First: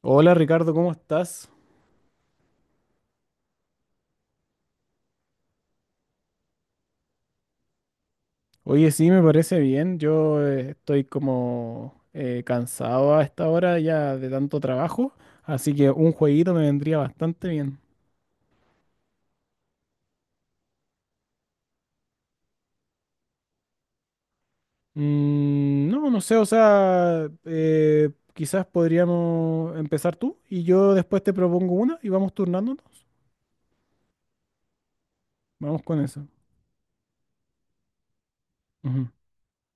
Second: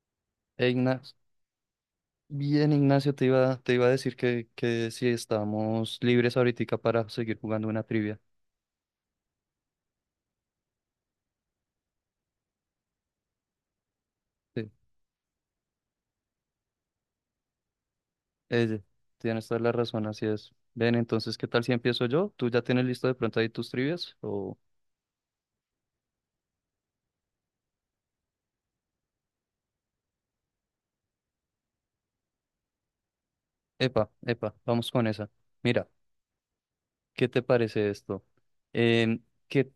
Hola Ricardo, ¿cómo Ignacio, estás? bien, Ignacio, te iba a decir que si estamos libres ahorita para seguir jugando una trivia. Oye, sí, me parece bien. Yo estoy como cansado a esta hora ya de tanto Sí, trabajo, así que un jueguito me vendría bastante bien. eh, tienes toda la razón, así es. Ven, entonces, ¿qué tal si empiezo yo? ¿Tú ya tienes listo de pronto ahí tus trivias? No, no sé, o sea, quizás podríamos empezar tú y yo después te propongo una y vamos turnándonos. Epa, epa, vamos con esa. Vamos Mira, con eso. ¿qué te parece esto? Ujú. Em, ¿qué,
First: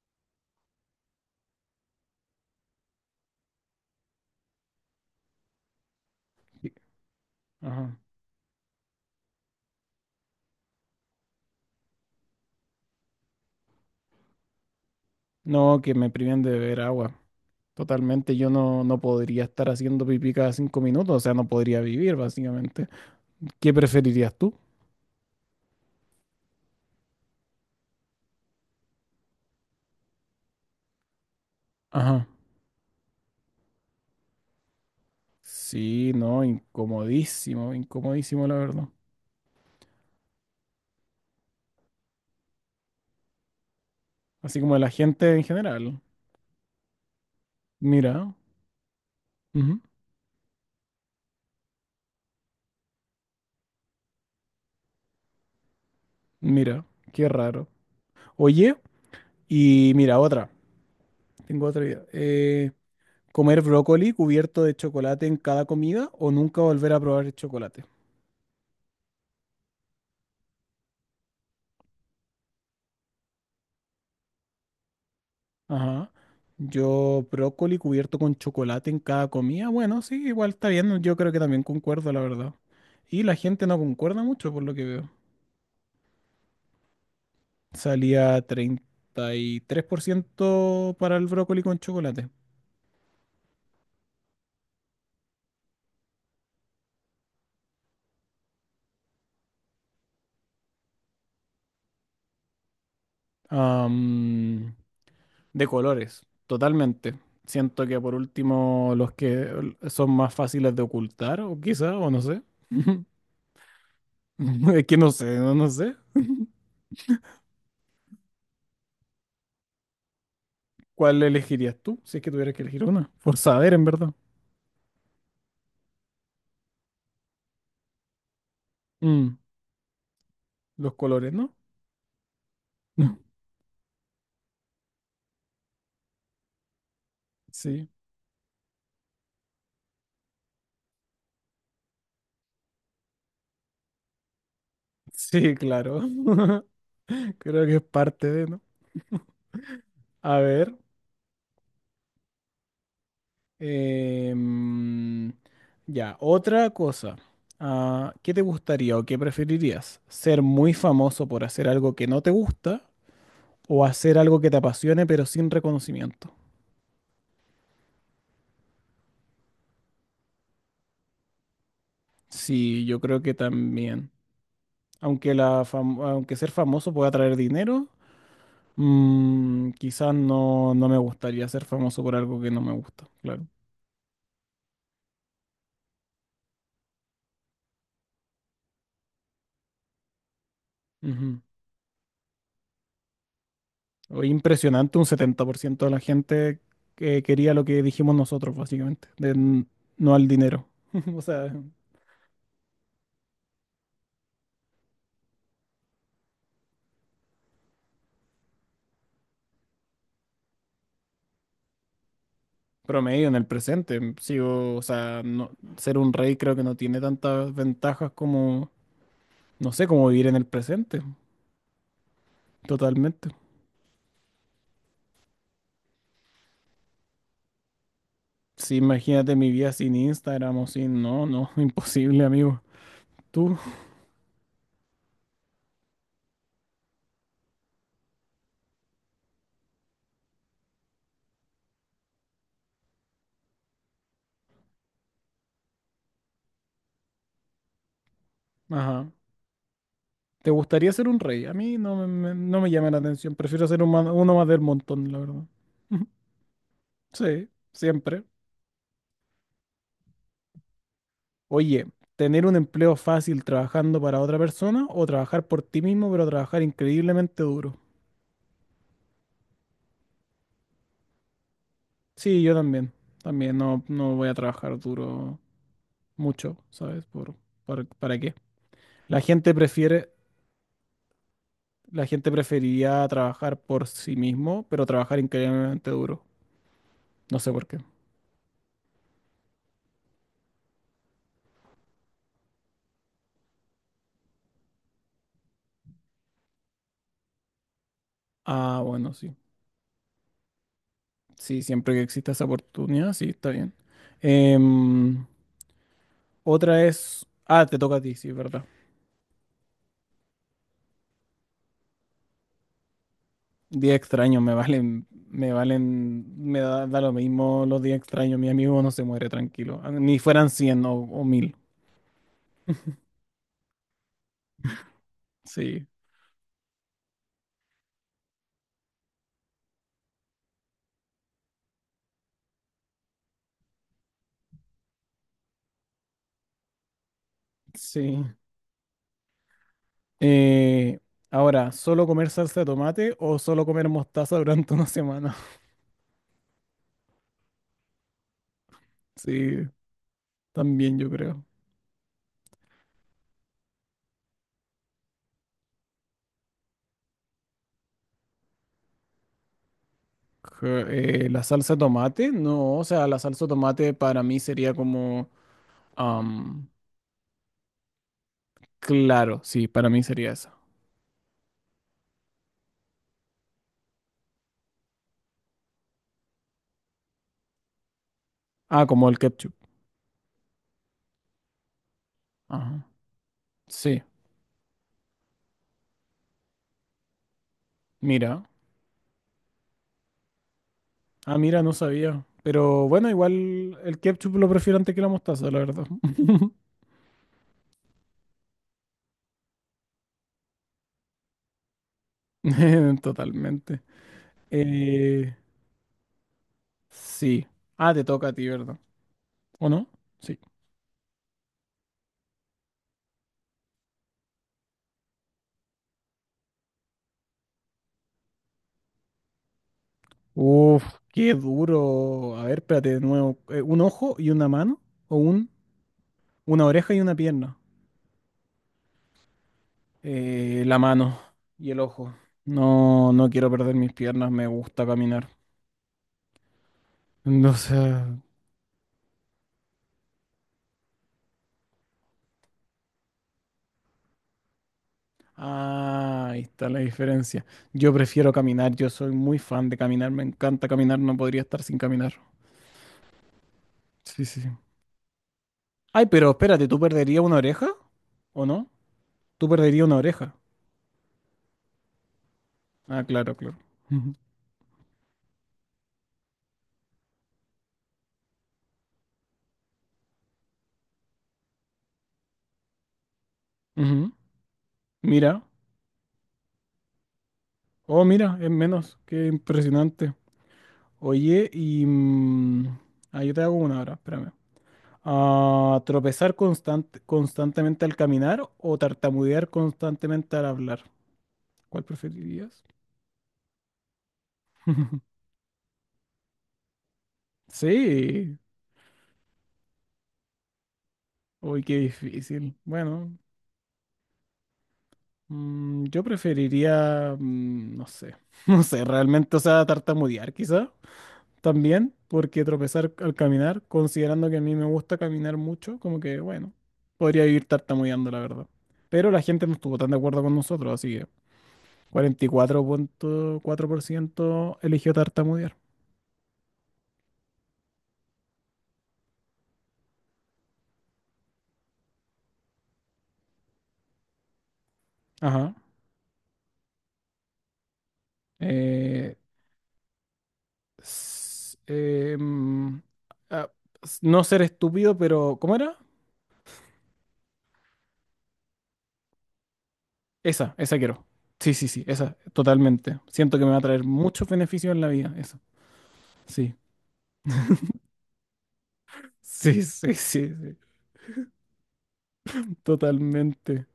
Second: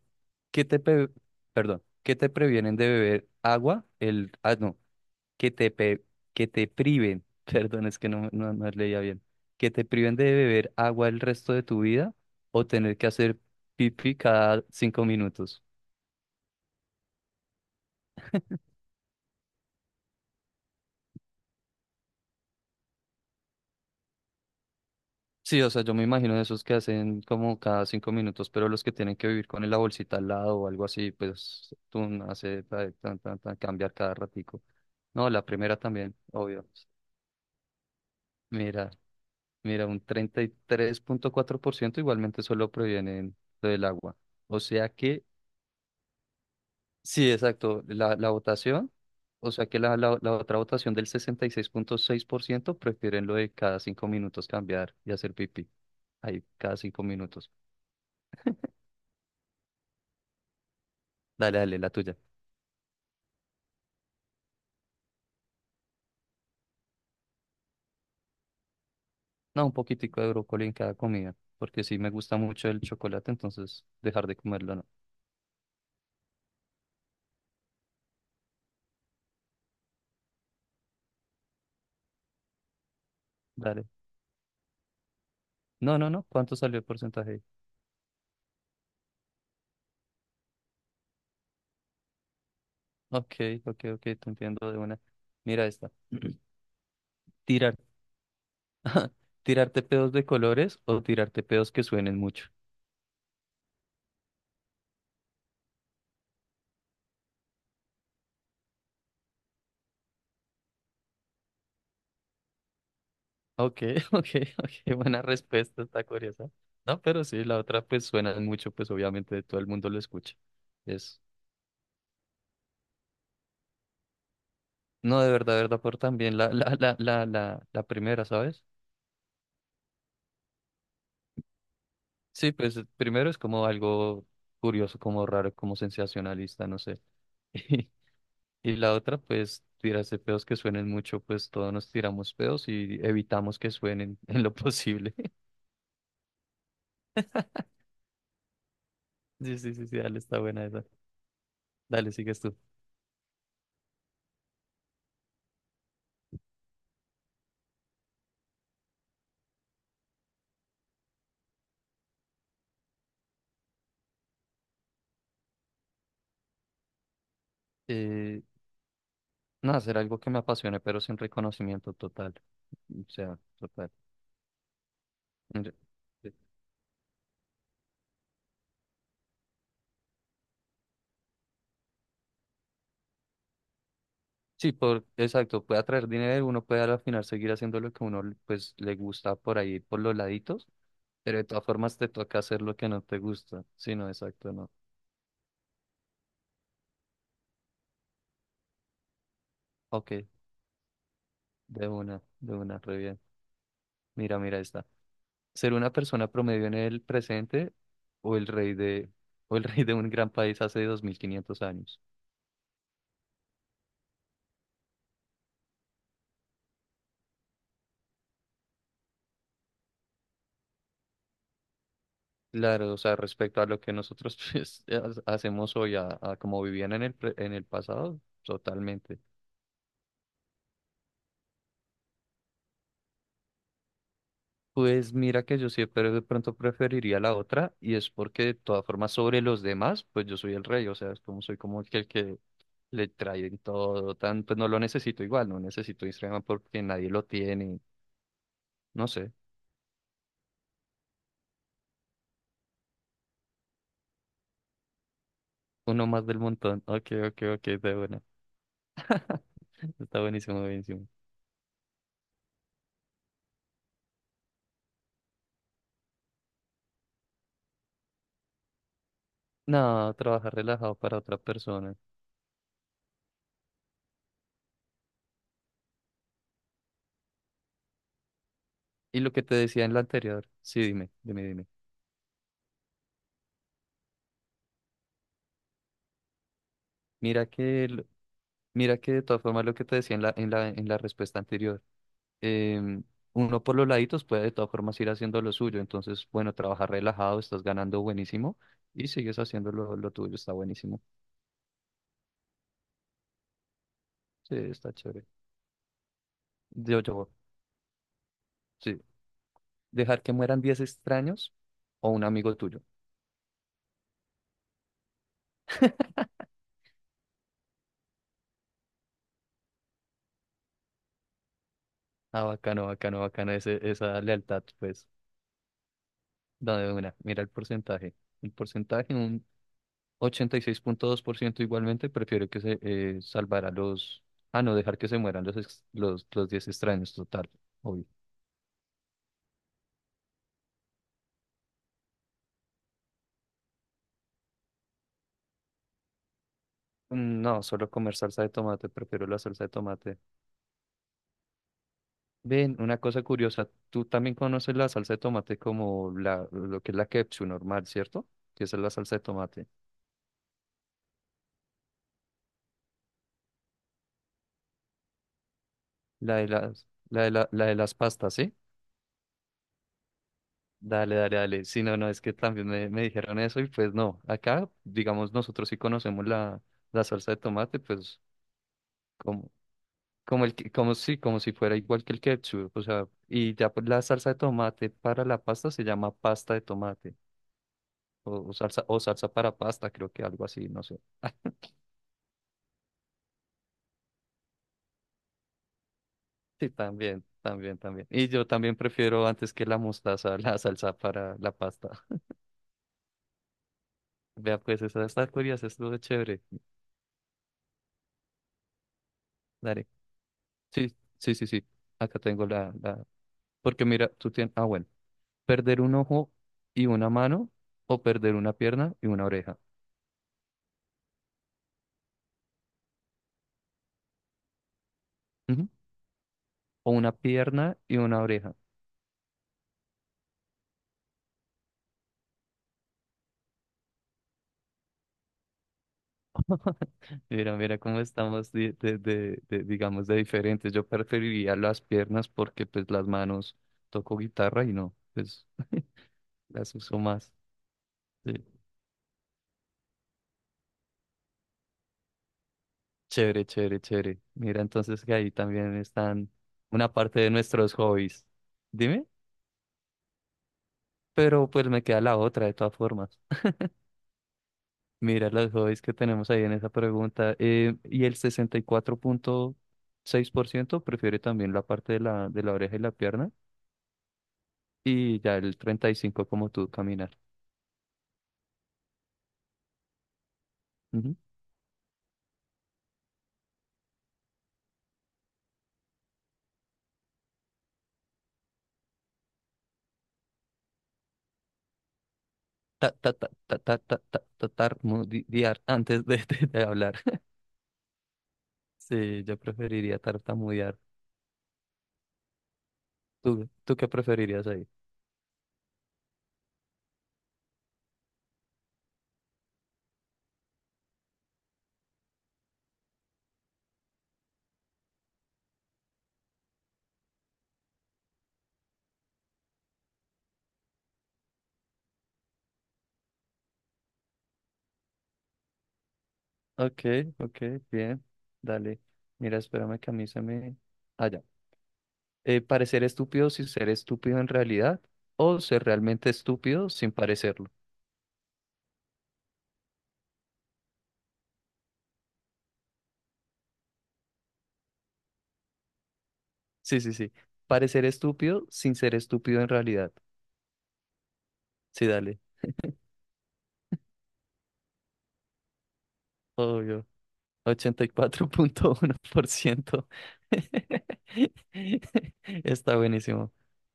qué te pe- Perdón, ¿qué te previenen de beber agua? Ah, no. que te, pe- que te Sí. priven, perdón, Ajá. es que no leía bien, que te priven de beber agua el resto de tu vida o tener que hacer pipí cada 5 minutos. No, que me priven de beber agua. Totalmente, yo no podría estar haciendo pipí cada cinco minutos, o sea, no podría vivir básicamente. ¿Qué preferirías tú? Sí, o sea, yo me imagino de esos que hacen como cada 5 minutos, pero los que tienen que vivir con la bolsita al lado o algo así, pues tú Ajá. hace tan, cambiar cada ratico. No, la primera Sí, también, no, obvio. incomodísimo, incomodísimo, la verdad. Mira, mira, un 33.4% igualmente solo provienen del agua. O Así como de sea la que gente en general. sí, exacto. La Mira. votación, o sea que Ujú. la otra votación del 66.6% prefieren lo de cada 5 minutos cambiar y hacer pipí. Ahí, cada Mira, cinco qué minutos. raro. Oye, y mira, otra. Dale, Tengo dale, otra la idea. tuya. ¿Comer brócoli cubierto de chocolate en cada comida o nunca volver a probar el chocolate? No, un poquitico de brócoli en cada comida, porque sí me gusta mucho el chocolate, entonces dejar de comerlo no. Ajá. Yo, brócoli cubierto con chocolate en cada comida. Bueno, sí, igual está bien. Yo creo que también concuerdo, la verdad. Y la gente no Dale. concuerda mucho por lo que veo. No, no, no. ¿Cuánto salió el porcentaje ahí? Salía 33% para el brócoli con chocolate. Ok, ok, ok, te entiendo de una. Mira esta. Tirar. ¿Tirarte pedos de colores o tirarte pedos que suenen mucho? Am, de colores, totalmente. Siento que por último los que son más fáciles de ocultar, o quizá, o no sé. Ok, ok, Es ok, que no buena sé, no, no respuesta, sé. está curiosa. No, pero sí, la otra pues suena mucho, pues obviamente todo el mundo lo escucha. Es, ¿Cuál elegirías tú si es que tuvieras que elegir una? Por saber, en verdad. no, de verdad, por también la primera, ¿sabes? Mm, los colores, ¿no? Sí, pues primero es como algo curioso, como raro, como sensacionalista, no sé. Sí, Y, la otra, pues tirarse pedos que suenen mucho, pues todos nos tiramos pedos y evitamos que suenen en lo posible. sí, claro. Creo que es parte de, ¿no? Sí, sí, sí, sí, dale, A está buena ver. esa. Dale, sigues tú. Em, ya, otra cosa. Ah, ¿qué te gustaría o qué preferirías? ¿Ser muy famoso por hacer algo que no te gusta o hacer algo que te apasione pero sin reconocimiento? Eh, No, hacer algo que me apasione, pero sin reconocimiento total. Sí, yo O creo que sea, total. también. Aunque, la Yo- fam- aunque ser famoso pueda traer dinero, quizás no me gustaría ser famoso por algo que no me gusta, claro. Sí, por, exacto, puede atraer dinero, uno puede al final seguir haciendo lo que uno pues le gusta por ahí, por los laditos, pero Ujú. de todas formas te toca hacer lo que no te gusta. Sí, no, Oye, exacto, no. impresionante, un 70% de la gente que quería lo que dijimos nosotros, básicamente, de no Ok, al dinero. O sea, de una, re bien. Mira, mira esta. Ser una persona promedio en el presente o el rey de, o el rey de un gran país hace 2500 años. promedio en el presente. Sigo, o sea, ser un rey creo que no tiene tantas ventajas como, no sé, como vivir en el presente, Claro, o sea, totalmente. respecto a lo que nosotros pues, hacemos hoy, a como vivían en el pasado, Sí, totalmente. imagínate mi vida sin Instagram o sin, no, no, imposible, amigo. Tú, Pues mira que yo siempre de pronto preferiría la otra y es porque de todas formas sobre los demás, pues yo soy el rey, o sea, es como soy como el que le traen todo, tan, pues no lo necesito igual, no necesito Instagram porque nadie lo tiene, ajá. no sé, ¿Te gustaría ser un rey? A mí no me llama la atención, prefiero ser uno más del montón, la verdad. uno más del montón. Ok, ok, Sí, ok, de buena. siempre. Está buenísimo, buenísimo. Oye, ¿tener un empleo fácil trabajando para otra persona o trabajar por ti mismo pero trabajar increíblemente duro? No, trabajar relajado para otra persona. Sí, yo también. También no voy a trabajar duro mucho, ¿sabes? ¿Para qué? Y La lo que gente te decía en la prefiere, anterior, sí, dime, dime, dime. la gente preferiría trabajar por sí mismo pero trabajar increíblemente duro. No Mira sé por qué. que, el- mira que de todas formas lo que te decía en la respuesta anterior, em, uno por los laditos puede de todas formas ir haciendo lo suyo, entonces, bueno, trabajar relajado, estás ganando buenísimo Ah, y bueno, sí. sigues haciendo lo tuyo, está buenísimo. Sí, siempre que exista esa oportunidad, sí, está bien. Sí, está Em, chévere. Yo, yo, Ah, te toca a ti, sí, es ¿verdad? sí, dejar que mueran 10 extraños o un amigo tuyo. Día extraño, me valen, me valen, me da lo mismo los días extraños, mi amigo no se muere tranquilo, ah, ni fueran 100 o 1000. Ah, bacano, bacano, bacano, ese, esa lealtad, pues, Sí, dame una, mira el porcentaje. El porcentaje, 86.2% igualmente prefiere que se salvara los. Ah, no, dejar que se mueran los 10 extraños, total, obvio. sí. Eh, Ahora, ¿solo comer salsa de tomate o solo comer mostaza durante una semana? Mm, no, solo comer salsa de tomate, prefiero la Sí, salsa de tomate. también yo creo. Ven, una cosa curiosa, tú también conoces la salsa de tomate como lo que es la ketchup normal, ¿cierto? Que esa es la salsa de tomate. ¿La salsa de tomate? No, o sea, la salsa de tomate para mí sería como, La de am, las, la de la, la de las pastas, ¿sí? claro, sí, para mí sería esa. Dale, dale, dale. Sí, no, no, es que también me dijeron eso y pues no, acá, digamos, nosotros sí conocemos la salsa de tomate, pues. Ah, como el ketchup. Como el que- como si fuera igual que el ketchup, o Ajá. sea, y ya pues Sí. la salsa de tomate para la pasta se llama pasta de tomate, Mira, o salsa para pasta, creo que algo así, no sé. ah, mira, no sabía. Pero bueno, igual el ketchup lo prefiero antes que la mostaza, la verdad. Sí, también, también, también. Y yo también prefiero antes que la mostaza, la salsa para la pasta. Totalmente. Vea, pues esa está Eh, curiosa, esto es chévere. sí. Ah, te toca a ti, ¿verdad? ¿O Dale. no? Sí. Sí, sí, sí, sí. Acá tengo la. Porque mira, tú tienes, ah, bueno, perder un ojo y una mano, o perder una pierna y una oreja. Uf, qué duro. A ver, espérate de nuevo. ¿Un ojo y una mano? ¿O un, Ujú. una O oreja y una una pierna? pierna y una oreja. La mano y el ojo. No, no quiero perder mis piernas, me gusta caminar. No Mira, mira sé. cómo estamos digamos, de diferentes. Yo preferiría las piernas porque pues las manos toco guitarra y no, pues Ah, ahí está las la uso más. diferencia. Yo prefiero Sí. caminar, yo soy muy fan de caminar, me encanta caminar, no podría estar sin caminar. Chévere, chévere, chévere. Sí, sí, sí. Mira, entonces que ahí también Ay, pero están espérate, ¿tú una parte perderías de una oreja? nuestros hobbies. ¿O no? Dime, ¿Tú perderías una oreja? pero pues me queda la otra de todas Ah, formas. claro, claro. Ujú, Mira los hobbies que tenemos ahí en esa pregunta. Y el 64.6% prefiere también la parte de la oreja y la pierna ujú. y ya Mira, el 35 como tú caminar. oh, mira, es menos, qué impresionante. Oye, y, ah, yo te hago una ahora, espérame. Ah, ¿tropezar constantemente al caminar o tartamudear constantemente al hablar? ¿Cuál preferirías? Tartamudear antes de hablar. Sí, Sí, yo preferiría tartamudear. uy, qué difícil. Bueno, ¿Tú qué preferirías ahí? Yo preferiría, no sé, no sé, realmente, o sea, tartamudear quizá también, porque tropezar al caminar, considerando que a mí me gusta caminar mucho, como que, bueno, podría vivir tartamudeando, la verdad. Pero la gente no estuvo tan de acuerdo con nosotros, así que 44.4% eligió tartamudear. Ok, ok, bien. Dale. Mira, espérame que a mí se me. Allá parecer estúpido sin ser estúpido en realidad o Ajá. ser realmente estúpido sin parecerlo. Eh, s- em, ah, no ser estúpido, pero ¿cómo era? Sí, sí, sí. Parecer estúpido sin ser estúpido en realidad. Esa quiero. Sí, sí, sí, Sí, esa, dale. totalmente. Siento que me va a traer muchos beneficios en la vida, eso. Sí, Obvio. ochenta y cuatro punto uno por sí, ciento sí, sí, sí, Está buenísimo. totalmente.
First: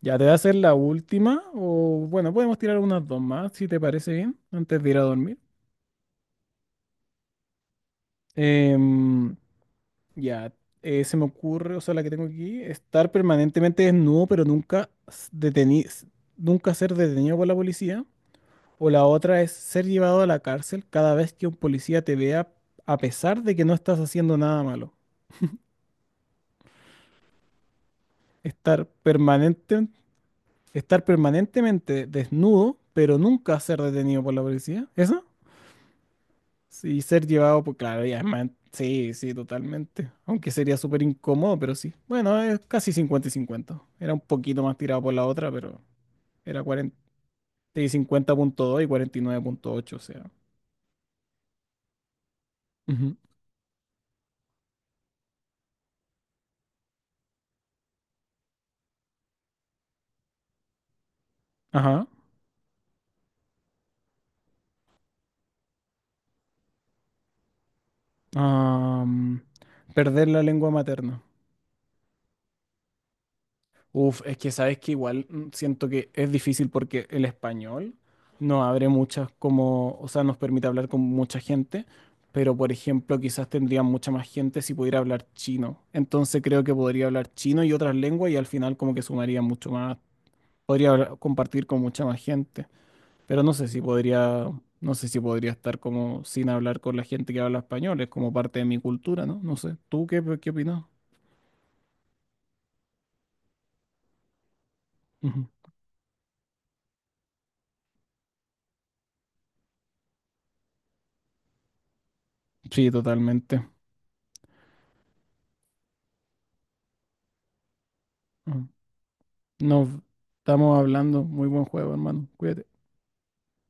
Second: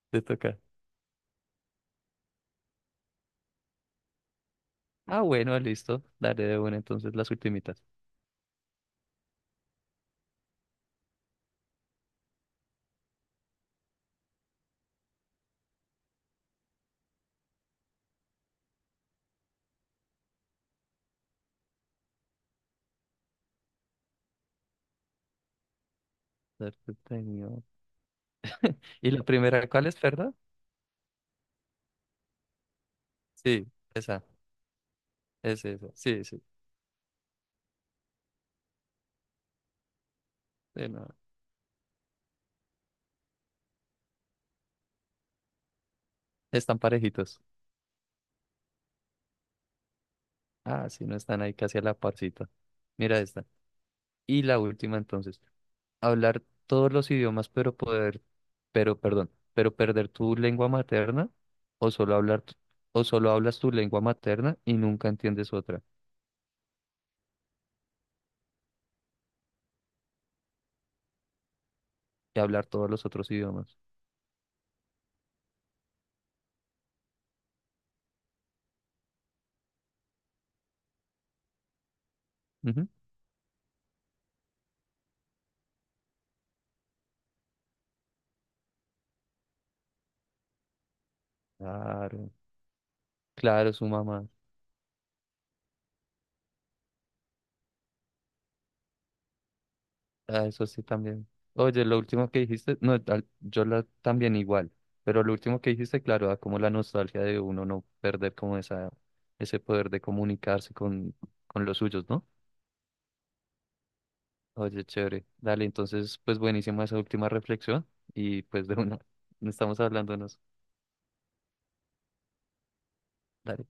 ¿Ya Te te va a hacer toca. la última? O bueno, podemos tirar unas dos más, si te parece bien, antes de ir a Ah, dormir. bueno, listo. Daré de una entonces las ultimitas. Em, ya, se me ocurre, o sea, la que tengo aquí, estar permanentemente desnudo, pero nunca ser detenido por la policía. O la otra es ser llevado a la cárcel cada vez que un policía te vea a pesar de que no estás haciendo nada malo. Darte tenido. Estar ¿Y la primera cuál permanente, es, perdón? estar permanentemente desnudo, pero nunca Sí, ser esa, detenido por la policía. ¿Eso? es esa. Sí, sí. Sí, Claro, Sí, sí, totalmente. Aunque sería Sí, súper no, incómodo, pero sí. Bueno, es casi 50 y cincuenta. Era un poquito más tirado por la otra, pero era están 40 parejitos. y 50,2 y 49,8, o sea. Ah, sí, no están ahí casi a la parcita. Ujú. Mira esta. Y la última entonces. Hablar todos los idiomas, pero poder, pero, perdón, pero perder tu lengua materna, o Ajá. solo hablar, tu- o solo hablas tu lengua materna y nunca entiendes otra. Am, Perder la lengua materna. Y hablar todos los otros idiomas. Uf, es que sabes que igual siento que es difícil porque el español no abre muchas como, o sea, nos permite hablar con mucha gente, pero por Ujú. ejemplo, quizás tendría mucha más gente si pudiera hablar chino. Entonces creo que podría hablar chino y otras lenguas y al final como que sumaría mucho más, podría compartir con mucha más Claro, gente, pero no sé claro, si su mamá. podría, no sé si podría estar como sin hablar con la gente que habla español, es como parte de mi cultura, ¿no? No sé. ¿Tú qué, Ah, qué eso sí opinas? también. Oye, lo último que dijiste, no, también igual, pero lo Ujú. último que dijiste, claro, da como la nostalgia de uno no perder como esa, ese poder de comunicarse con los suyos, ¿no? Sí, totalmente. Oye, chévere. Dale, entonces, pues buenísima esa última reflexión y pues Ujú. de una, no estamos Nos hablándonos. estamos hablando. Muy buen juego, hermano. Cuídate. Dale.